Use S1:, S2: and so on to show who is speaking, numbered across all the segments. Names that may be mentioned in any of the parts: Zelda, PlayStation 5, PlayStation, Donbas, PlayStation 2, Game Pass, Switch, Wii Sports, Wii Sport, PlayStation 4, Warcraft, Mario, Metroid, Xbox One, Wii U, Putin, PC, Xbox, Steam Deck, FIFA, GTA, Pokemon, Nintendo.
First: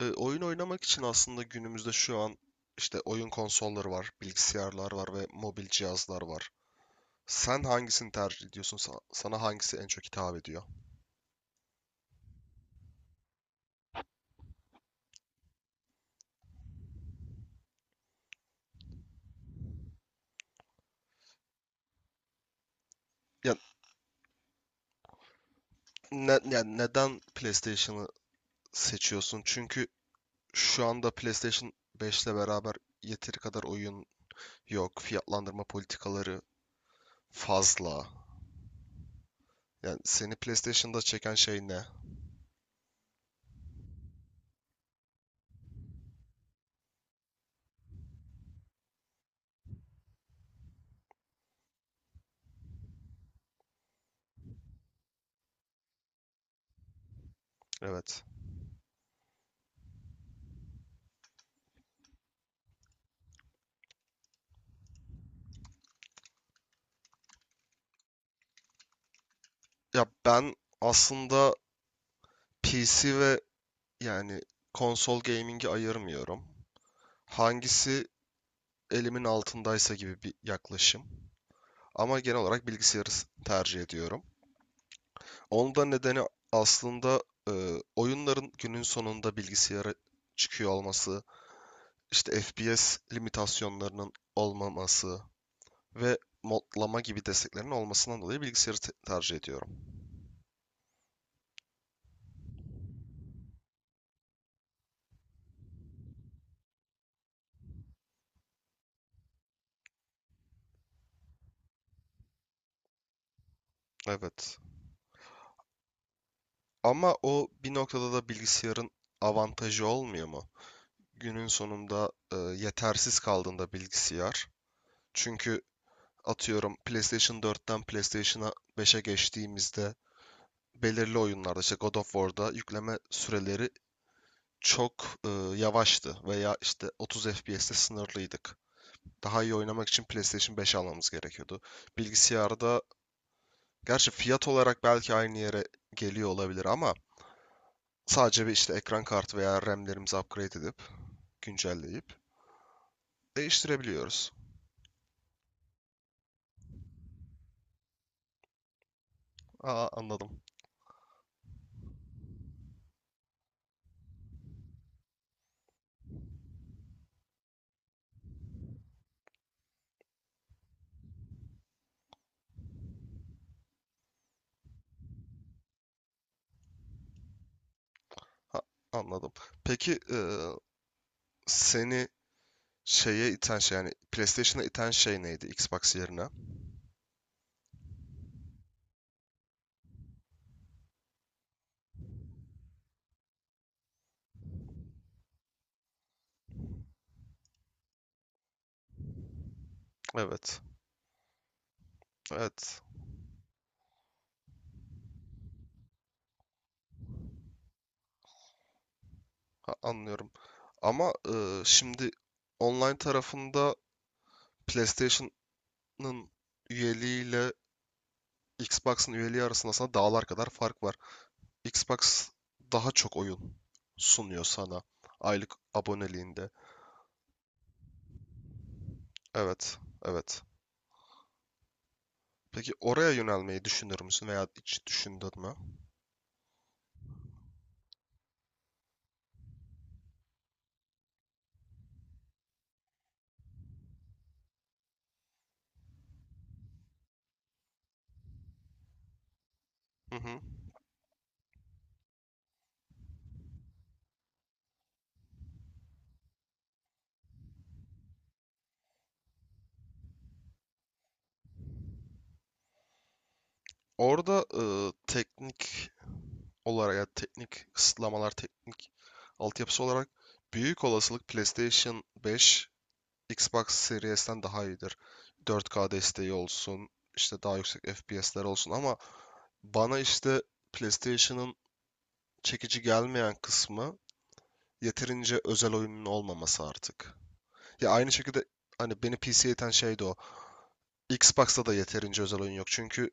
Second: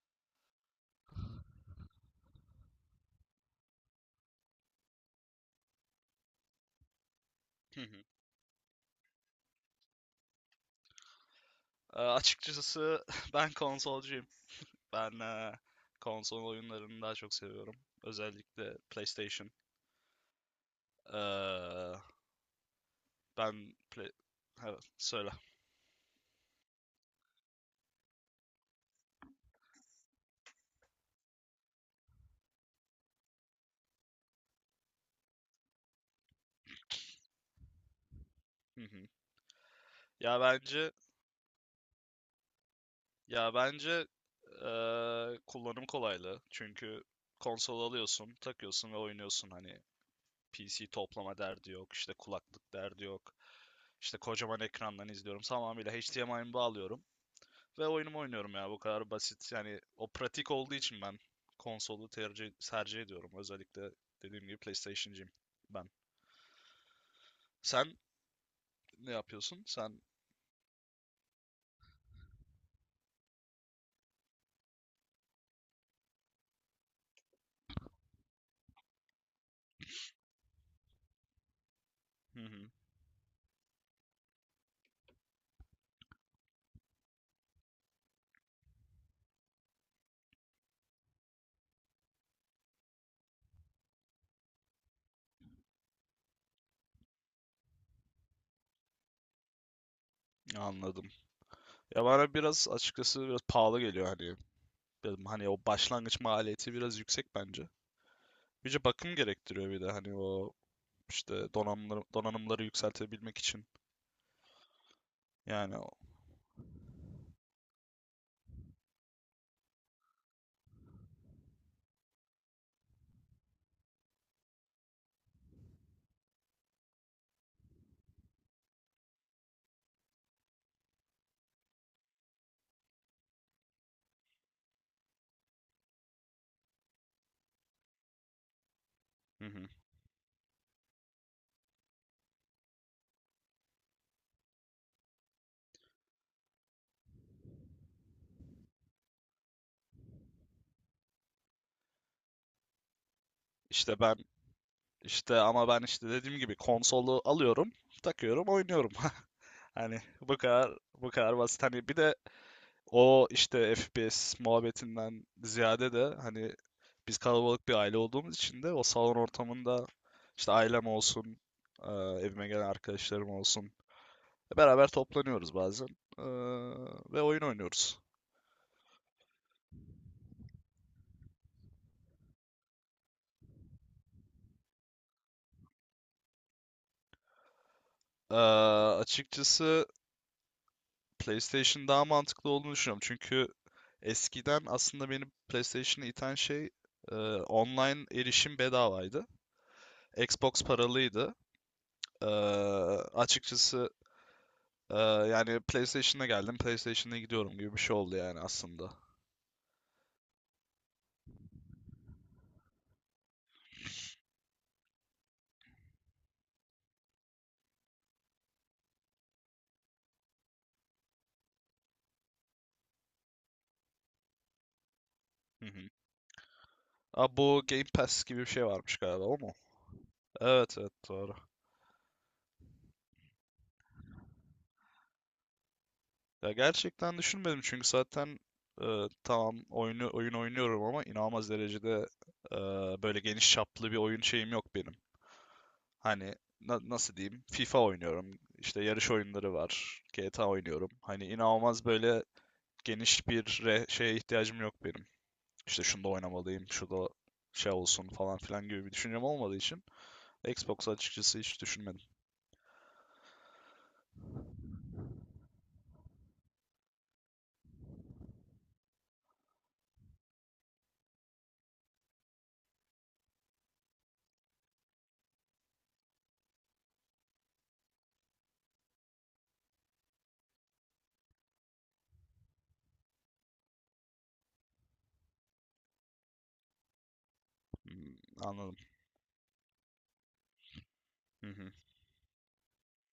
S1: Oyun oynamak için aslında günümüzde şu an işte oyun konsolları var, bilgisayarlar var ve mobil cihazlar var. Sen
S2: Hı hı.
S1: hangisini tercih ediyorsun? Sana hangisi en çok hitap ediyor?
S2: Açıkçası ben konsolcuyum. Ben konsol oyunlarını daha çok seviyorum. Özellikle PlayStation. Eee,
S1: Ya,
S2: ben play... Evet, söyle.
S1: ne, ya neden PlayStation'ı seçiyorsun? Çünkü şu anda PlayStation 5 ile beraber yeteri kadar oyun yok. Fiyatlandırma politikaları fazla.
S2: Hı hı.
S1: Yani seni
S2: Ya bence
S1: PlayStation'da çeken şey ne?
S2: Ya bence, kullanım kolaylığı. Çünkü konsol alıyorsun, takıyorsun ve oynuyorsun. Hani PC toplama derdi yok, işte kulaklık derdi yok. İşte kocaman ekrandan izliyorum. Tamamıyla HDMI'mi bağlıyorum ve oyunumu
S1: Evet.
S2: oynuyorum ya. Bu kadar basit. Yani o pratik olduğu için ben konsolu tercih ediyorum. Özellikle dediğim gibi PlayStation'cıyım ben. Sen ne yapıyorsun?
S1: Ya ben aslında PC ve yani konsol gaming'i ayırmıyorum. Hangisi elimin altındaysa gibi bir yaklaşım. Ama genel
S2: Hı
S1: olarak
S2: hı,
S1: bilgisayarı tercih ediyorum. Onun da nedeni aslında e, oyunların günün sonunda bilgisayara çıkıyor olması, işte FPS limitasyonlarının olmaması ve modlama gibi desteklerin olmasından dolayı bilgisayarı tercih ediyorum.
S2: anladım. Ya bana biraz açıkçası biraz pahalı geliyor hani. Dedim hani o başlangıç maliyeti biraz yüksek bence. Birce bakım gerektiriyor, bir de hani o işte donanımları yükseltebilmek için.
S1: Evet.
S2: Yani o.
S1: Ama o bir noktada da bilgisayarın avantajı olmuyor mu? Günün sonunda yetersiz kaldığında bilgisayar. Çünkü atıyorum PlayStation 4'ten PlayStation 5'e geçtiğimizde belirli oyunlarda işte God of War'da yükleme süreleri çok yavaştı veya işte 30 FPS'te sınırlıydık. Daha
S2: Hı
S1: iyi
S2: hı.
S1: oynamak için PlayStation 5 almamız gerekiyordu. Bilgisayarda gerçi fiyat olarak belki aynı yere geliyor olabilir ama sadece bir işte ekran kartı veya RAM'lerimizi upgrade edip güncelleyip
S2: İşte ben
S1: değiştirebiliyoruz.
S2: işte ama ben işte dediğim gibi konsolu alıyorum, takıyorum, oynuyorum.
S1: Aa,
S2: Hani bu
S1: anladım.
S2: kadar bu kadar basit. Hani bir de o işte FPS muhabbetinden ziyade de hani biz kalabalık bir aile olduğumuz için de o salon ortamında işte ailem olsun, eee, evime gelen arkadaşlarım olsun. Beraber toplanıyoruz bazen. Ee, Ve oyun oynuyoruz.
S1: Ha, anladım. Peki seni şeye iten şey yani PlayStation'a iten şey neydi Xbox yerine?
S2: Ee, Açıkçası PlayStation daha mantıklı olduğunu düşünüyorum. Çünkü eskiden aslında beni PlayStation'a iten şey online erişim bedavaydı.
S1: Evet.
S2: Xbox paralıydı. Ee,
S1: Evet.
S2: Açıkçası yani PlayStation'a geldim, PlayStation'a gidiyorum gibi bir şey oldu yani aslında.
S1: Anlıyorum. Ama şimdi online tarafında PlayStation'ın üyeliğiyle Xbox'ın üyeliği arasında sana dağlar kadar fark var. Xbox daha çok oyun sunuyor sana aylık
S2: Hı hı.
S1: aboneliğinde.
S2: Aa, bu Game Pass gibi bir şey varmış galiba, o mu?
S1: Evet. Evet.
S2: Evet, evet, doğru.
S1: Peki oraya yönelmeyi düşünür müsün veya hiç düşündün mü?
S2: Ya gerçekten düşünmedim çünkü zaten tamam, oyun oynuyorum ama inanılmaz derecede e, böyle geniş çaplı bir oyun şeyim yok benim. Hani nasıl diyeyim? FIFA oynuyorum. İşte yarış oyunları var.
S1: Hı hı.
S2: GTA oynuyorum. Hani inanılmaz böyle geniş bir şeye ihtiyacım yok benim. İşte şunu da oynamalıyım, şu da şey olsun falan filan gibi bir düşüncem olmadığı için Xbox açıkçası hiç düşünmedim.
S1: Orada teknik olarak ya teknik kısıtlamalar, teknik altyapısı olarak büyük olasılık PlayStation 5, Xbox Series'ten daha iyidir. 4K desteği olsun, işte daha yüksek FPS'ler olsun ama bana işte PlayStation'ın çekici gelmeyen kısmı yeterince özel oyunun olmaması artık. Ya aynı
S2: Hmm,
S1: şekilde
S2: anladım.
S1: hani beni PC'ye iten şey de o.
S2: Hı
S1: Xbox'ta da
S2: hı,
S1: yeterince özel oyun yok. Çünkü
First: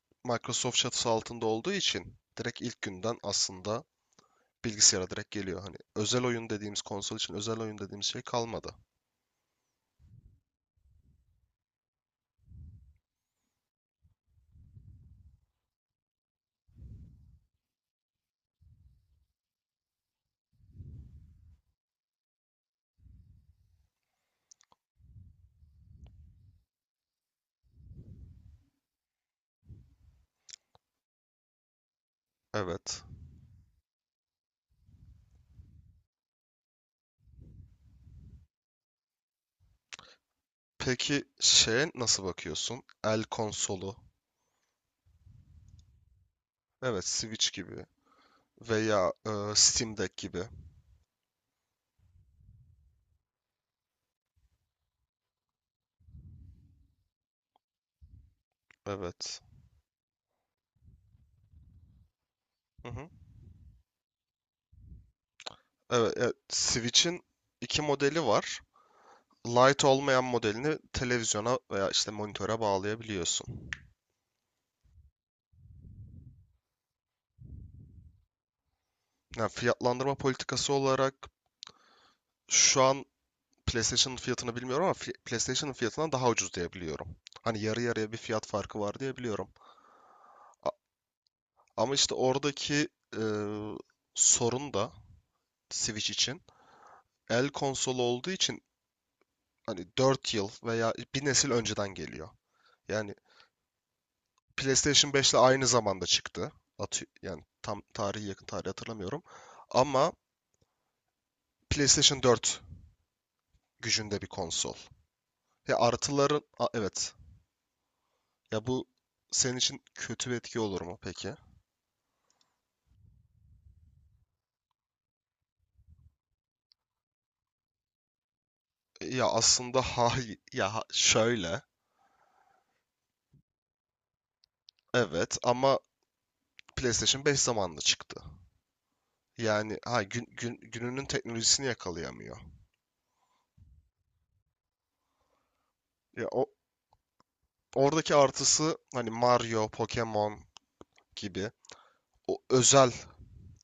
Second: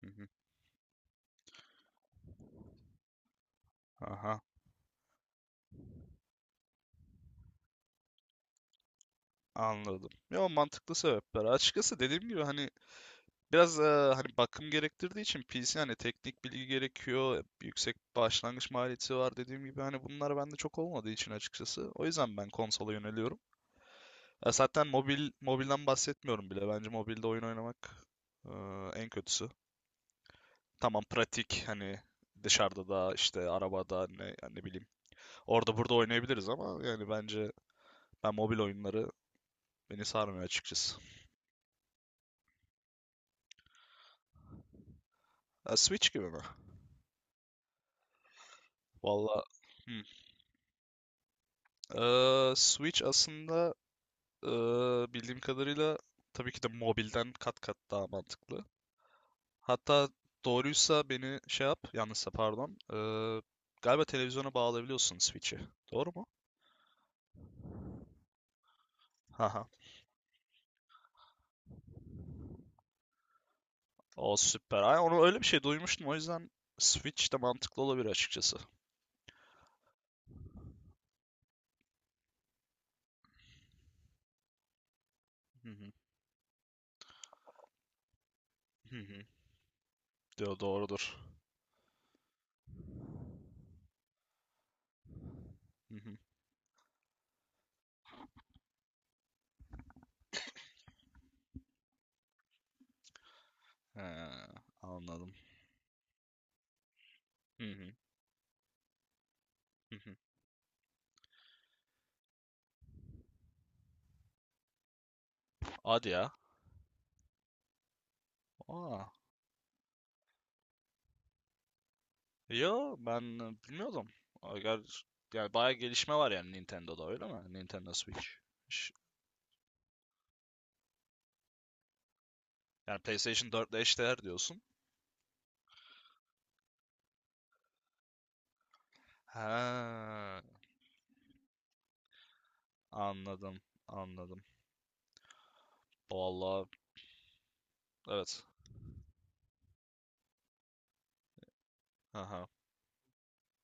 S2: hı hı.
S1: Microsoft çatısı altında olduğu için direkt ilk günden aslında
S2: Aha,
S1: bilgisayara direkt geliyor. Hani özel oyun dediğimiz konsol için özel oyun dediğimiz şey kalmadı.
S2: anladım. Ya, mantıklı sebepler. Açıkçası dediğim gibi hani biraz hani bakım gerektirdiği için PC hani teknik bilgi gerekiyor, yüksek başlangıç maliyeti var, dediğim gibi hani bunlar bende çok olmadığı için açıkçası. O yüzden ben konsola yöneliyorum. Zaten mobilden bahsetmiyorum bile. Bence mobilde oyun oynamak e, en kötüsü. Tamam, pratik, hani dışarıda
S1: Evet.
S2: da işte arabada ne, yani ne bileyim, orada burada oynayabiliriz ama yani bence ben mobil oyunları, beni sarmıyor açıkçası.
S1: Peki şeye nasıl bakıyorsun? El konsolu.
S2: Switch gibi mi?
S1: Evet, Switch gibi veya
S2: Valla,
S1: Steam
S2: hmm.
S1: Deck gibi.
S2: Switch aslında Ee, bildiğim kadarıyla tabii ki de mobilden kat kat daha mantıklı.
S1: Evet.
S2: Hatta doğruysa beni şey yap, yanlışsa pardon.
S1: Hı hı.
S2: Galiba televizyona bağlayabiliyorsun Switch'i. Doğru
S1: Evet,
S2: mu?
S1: Switch'in iki modeli var.
S2: Haha.
S1: Lite olmayan modelini televizyona veya işte monitöre bağlayabiliyorsun.
S2: O süper. Ay, onu öyle bir şey duymuştum. O yüzden Switch de mantıklı olabilir açıkçası.
S1: Yani fiyatlandırma politikası olarak şu an PlayStation'ın fiyatını bilmiyorum ama
S2: Hı
S1: PlayStation'ın
S2: hı.
S1: fiyatından daha ucuz diyebiliyorum. Hani yarı yarıya bir fiyat farkı
S2: Hı
S1: var
S2: hı.
S1: diyebiliyorum.
S2: Diyor
S1: A-
S2: doğrudur.
S1: Ama işte oradaki e, sorun da
S2: Hı
S1: Switch
S2: hı.
S1: için el konsolu olduğu için hani 4 yıl veya bir nesil önceden geliyor. Yani
S2: He,
S1: PlayStation 5
S2: anladım.
S1: ile aynı zamanda çıktı. Yani
S2: Hı
S1: tam
S2: hı.
S1: tarihi yakın tarih hatırlamıyorum.
S2: Hı
S1: Ama
S2: hı.
S1: PlayStation 4 gücünde bir konsol.
S2: Hadi ya.
S1: Evet. Ya bu
S2: Aa.
S1: senin için kötü bir etki olur mu peki?
S2: Yo, ben bilmiyordum. Agar yani bayağı gelişme var yani Nintendo'da öyle mi? Nintendo Switch. Ş-
S1: Ya aslında hayır ya şöyle.
S2: Yani PlayStation 4 ile eşdeğer diyorsun.
S1: Evet ama PlayStation 5 zamanında çıktı. Yani
S2: Ha,
S1: gününün teknolojisini yakalayamıyor.
S2: anladım, anladım.
S1: Ya o
S2: Vallahi,
S1: oradaki
S2: evet.
S1: artısı hani Mario, Pokemon gibi o
S2: Aha,
S1: özel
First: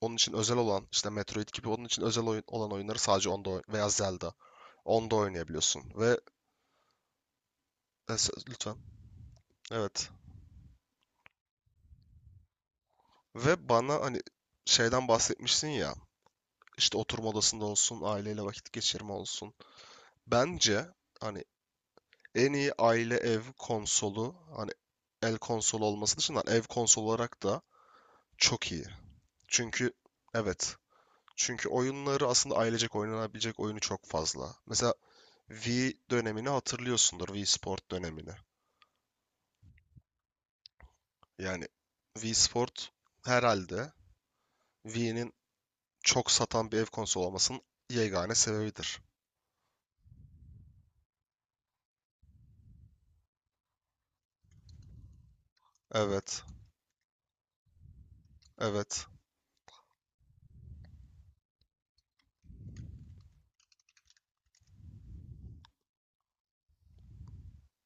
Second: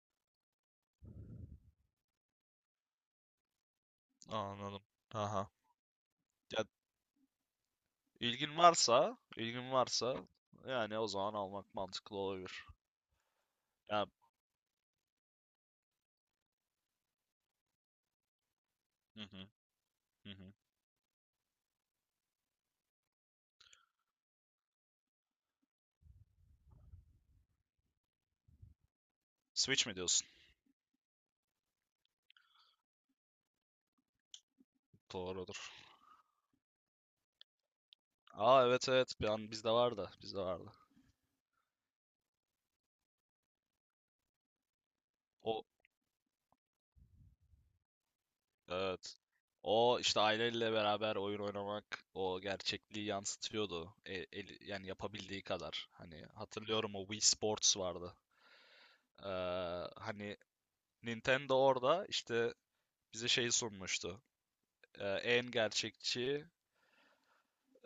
S1: onun için özel olan işte Metroid gibi onun için özel oyun olan oyunları sadece onda veya Zelda
S2: anladım.
S1: onda
S2: Aha.
S1: oynayabiliyorsun ve
S2: Ya, ilgin
S1: lütfen
S2: varsa ilgin
S1: evet
S2: varsa yani o zaman almak mantıklı olabilir.
S1: ve bana
S2: Ya,
S1: hani şeyden bahsetmişsin ya işte oturma odasında olsun aileyle vakit geçirme
S2: hı hı,
S1: olsun
S2: hı hı.
S1: bence hani en iyi aile ev konsolu hani el konsolu olması dışında ev konsolu olarak da çok iyi.
S2: Switch
S1: Çünkü
S2: mi diyorsun?
S1: evet. Çünkü oyunları aslında ailecek oynanabilecek oyunu çok fazla. Mesela
S2: Doğrudur.
S1: Wii dönemini hatırlıyorsundur. Wii Sport dönemini.
S2: Aa, evet, evet. Bir an bizde vardı. Bizde vardı.
S1: Yani Wii Sport herhalde Wii'nin
S2: O
S1: çok satan bir ev konsolu olmasının yegane sebebidir.
S2: Evet. O işte aileyle beraber oyun oynamak o gerçekliği yansıtıyordu. Yani yapabildiği kadar. Hani
S1: Evet.
S2: hatırlıyorum, o Wii Sports vardı.
S1: Evet.
S2: Ee, Hani Nintendo orada işte bize şeyi sunmuştu. En gerçekçi,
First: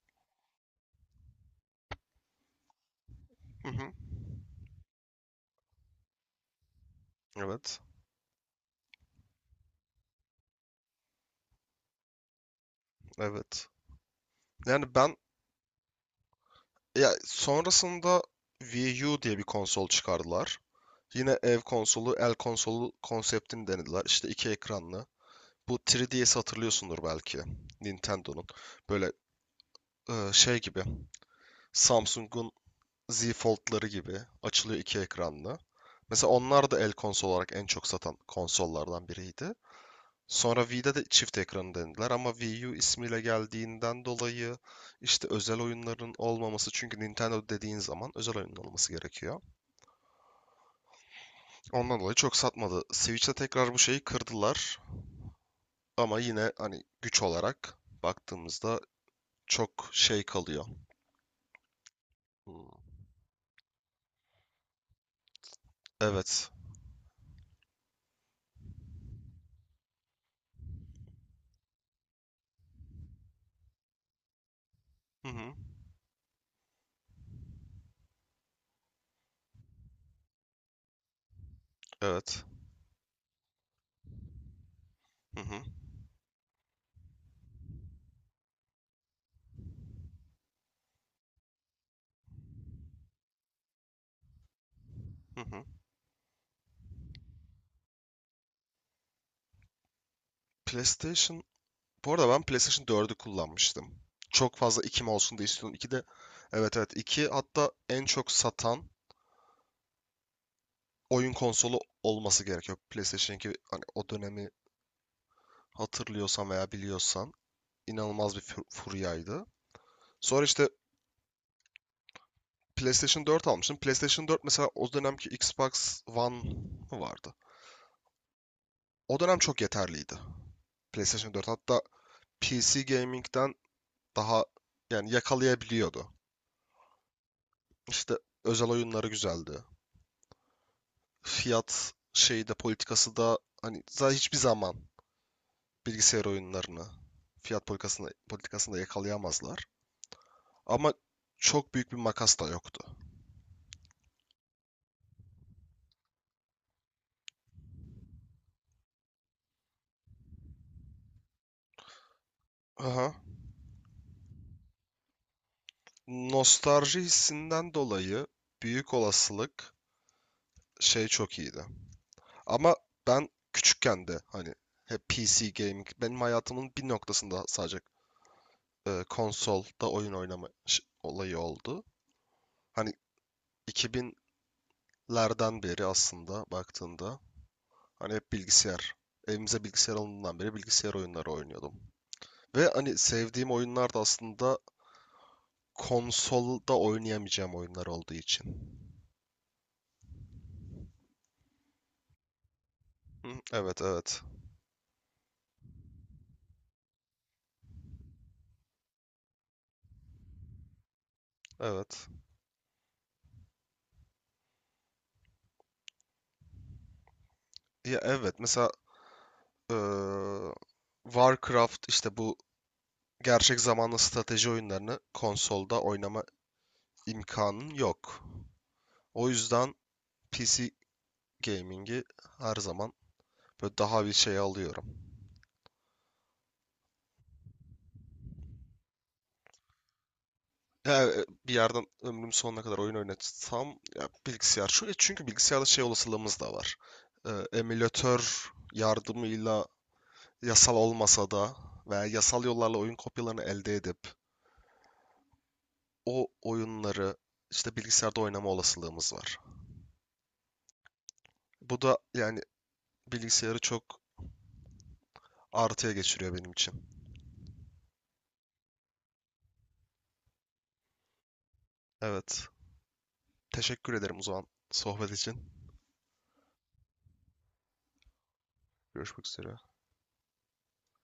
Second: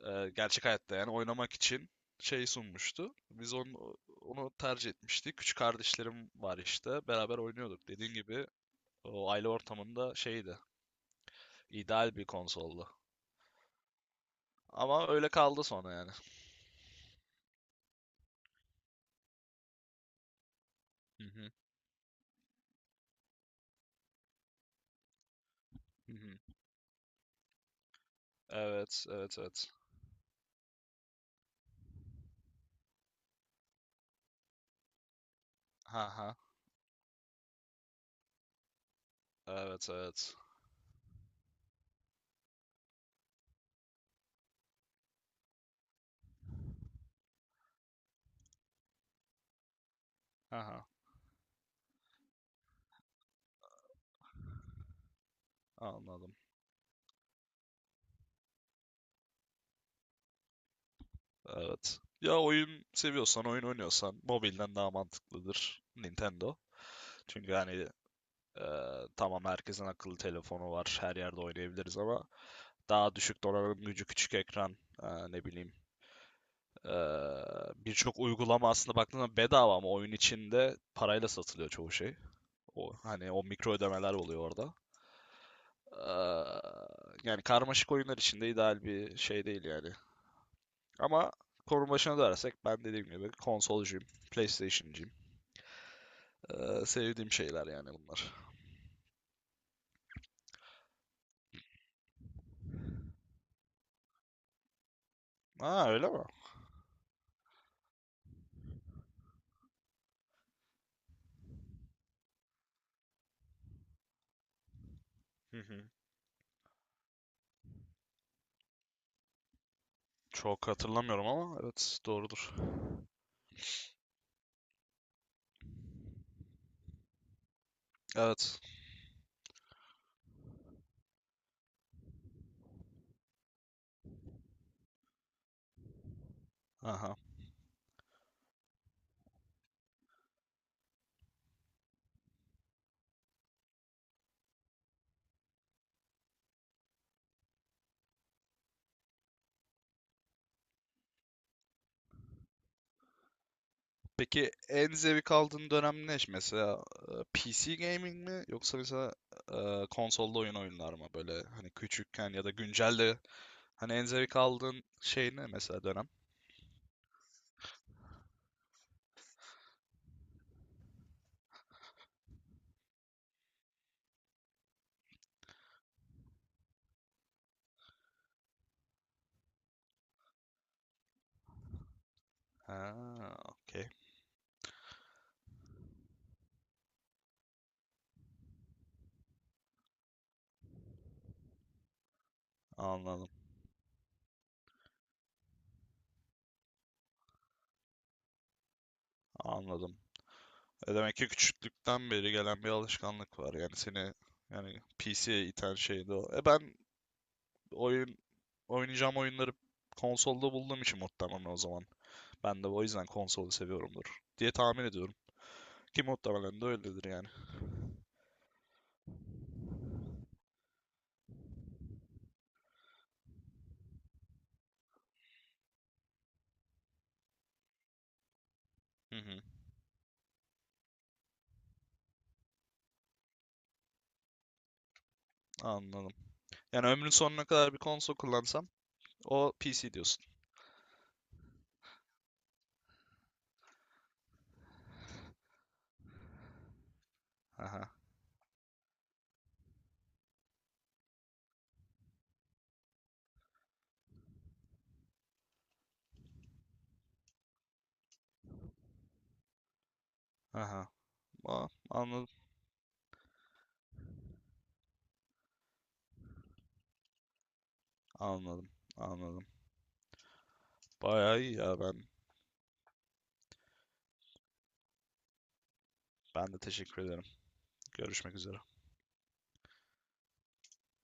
S2: gerçek hayatta yani oynamak için şey sunmuştu. Biz
S1: Hı hı.
S2: onu tercih etmiştik. Küçük kardeşlerim var işte. Beraber
S1: Evet.
S2: oynuyorduk. Dediğin gibi o aile ortamında şeydi. İdeal bir konsoldu.
S1: Evet. Yani
S2: Ama
S1: ben
S2: öyle kaldı sonra yani.
S1: ya sonrasında Wii U diye bir konsol çıkardılar.
S2: Hı
S1: Yine
S2: hı,
S1: ev konsolu, el konsolu konseptini denediler. İşte iki ekranlı. Bu
S2: hı
S1: 3DS'i
S2: hı.
S1: hatırlıyorsundur belki. Nintendo'nun.
S2: Evet,
S1: Böyle
S2: evet, evet.
S1: şey gibi. Samsung'un Z Fold'ları gibi açılıyor, iki ekranlı.
S2: Ha
S1: Mesela
S2: ha.
S1: onlar da el konsol olarak en çok satan konsollardan biriydi.
S2: Evet, evet.
S1: Sonra Wii'de de çift ekranı denediler ama Wii U ismiyle geldiğinden dolayı işte özel oyunların olmaması, çünkü Nintendo dediğin zaman özel oyunun olması gerekiyor.
S2: Ha ha.
S1: Ondan dolayı çok satmadı. Switch'te tekrar bu şeyi kırdılar ama
S2: Anladım.
S1: yine hani güç olarak baktığımızda çok şey kalıyor.
S2: Evet. Ya,
S1: Hmm.
S2: oyun seviyorsan, oyun oynuyorsan mobilden daha mantıklıdır
S1: Evet.
S2: Nintendo. Çünkü hani e, tamam, herkesin akıllı telefonu var, her yerde oynayabiliriz ama daha düşük donanım gücü, küçük ekran,
S1: Hı
S2: ne
S1: hı.
S2: bileyim, e, birçok uygulama aslında baktığında bedava ama oyun içinde parayla satılıyor çoğu şey.
S1: Evet.
S2: O, hani o mikro ödemeler oluyor orada.
S1: Hı hı.
S2: Aa, yani karmaşık oyunlar için de ideal bir şey değil yani. Ama konu başına dönersek ben dediğim gibi konsolcuyum, PlayStation'cıyım.
S1: Hı hı.
S2: Sevdiğim şeyler yani bunlar.
S1: PlayStation... Bu arada ben PlayStation 4'ü kullanmıştım. Çok fazla 2 mi olsun diye istiyordum.
S2: Ha,
S1: 2 de...
S2: öyle mi?
S1: Evet, evet. 2. Hatta en çok satan oyun konsolu olması gerekiyor. PlayStation 2 hani o dönemi
S2: Hı hı.
S1: hatırlıyorsan veya biliyorsan inanılmaz bir furyaydı. Sonra işte
S2: Çok hatırlamıyorum ama evet, doğrudur.
S1: PlayStation 4 almıştım. PlayStation 4 mesela o dönemki Xbox One mı vardı?
S2: Evet.
S1: O dönem çok yeterliydi. PlayStation 4 hatta PC gaming'den daha yani yakalayabiliyordu.
S2: Aha.
S1: İşte özel oyunları güzeldi. Fiyat şeyi de politikası da hani zaten hiçbir zaman bilgisayar oyunlarını fiyat politikasında yakalayamazlar. Ama çok büyük bir makas da yoktu.
S2: Peki en zevk aldığın dönem ne? Mesela PC gaming mi yoksa mesela konsolda oyunlar mı? Böyle hani küçükken ya da
S1: Aha.
S2: güncelde hani en zevk aldığın şey ne mesela, dönem?
S1: Nostalji hissinden dolayı büyük olasılık şey çok iyiydi. Ama ben küçükken de hani hep PC gaming benim hayatımın bir noktasında sadece konsolda oyun oynama olayı oldu.
S2: Ha,
S1: Hani
S2: okey.
S1: 2000'lerden beri aslında baktığında hani hep bilgisayar. Evimize bilgisayar alındığından beri bilgisayar oyunları oynuyordum. Ve hani
S2: Anladım.
S1: sevdiğim oyunlar da aslında konsolda oynayamayacağım oyunlar olduğu için.
S2: Anladım. Demek ki küçüklükten beri gelen bir
S1: Hı,
S2: alışkanlık var. Yani
S1: evet,
S2: seni
S1: evet.
S2: yani PC'ye iten şeydi o. Ben oyun oynayacağım oyunları konsolda bulduğum için muhtemelen, o zaman.
S1: Evet.
S2: Ben de o yüzden konsolu seviyorumdur diye tahmin ediyorum. Ki muhtemelen de öyledir yani.
S1: Ya evet mesela eee, Warcraft işte bu gerçek zamanlı strateji oyunlarını konsolda oynama imkanın yok.
S2: Hı
S1: O
S2: hı,
S1: yüzden PC gaming'i her zaman böyle daha bir şey alıyorum.
S2: anladım. Yani ömrün sonuna kadar bir konsol kullansam o PC diyorsun.
S1: Ya, bir yerden ömrüm sonuna kadar oyun oynatsam ya bilgisayar. Çünkü bilgisayarda şey olasılığımız da var.
S2: Aha,
S1: Emülatör yardımıyla yasal olmasa da veya yasal yollarla oyun kopyalarını elde edip o oyunları işte bilgisayarda oynama olasılığımız var.
S2: aha. Aa,
S1: Bu da
S2: anladım,
S1: yani bilgisayarı çok artıya geçiriyor benim için.
S2: anladım, anladım. Bayağı iyi ya ben.
S1: Evet. Teşekkür ederim o zaman sohbet için.
S2: Ben de teşekkür ederim. Görüşmek üzere.
S1: Görüşmek üzere.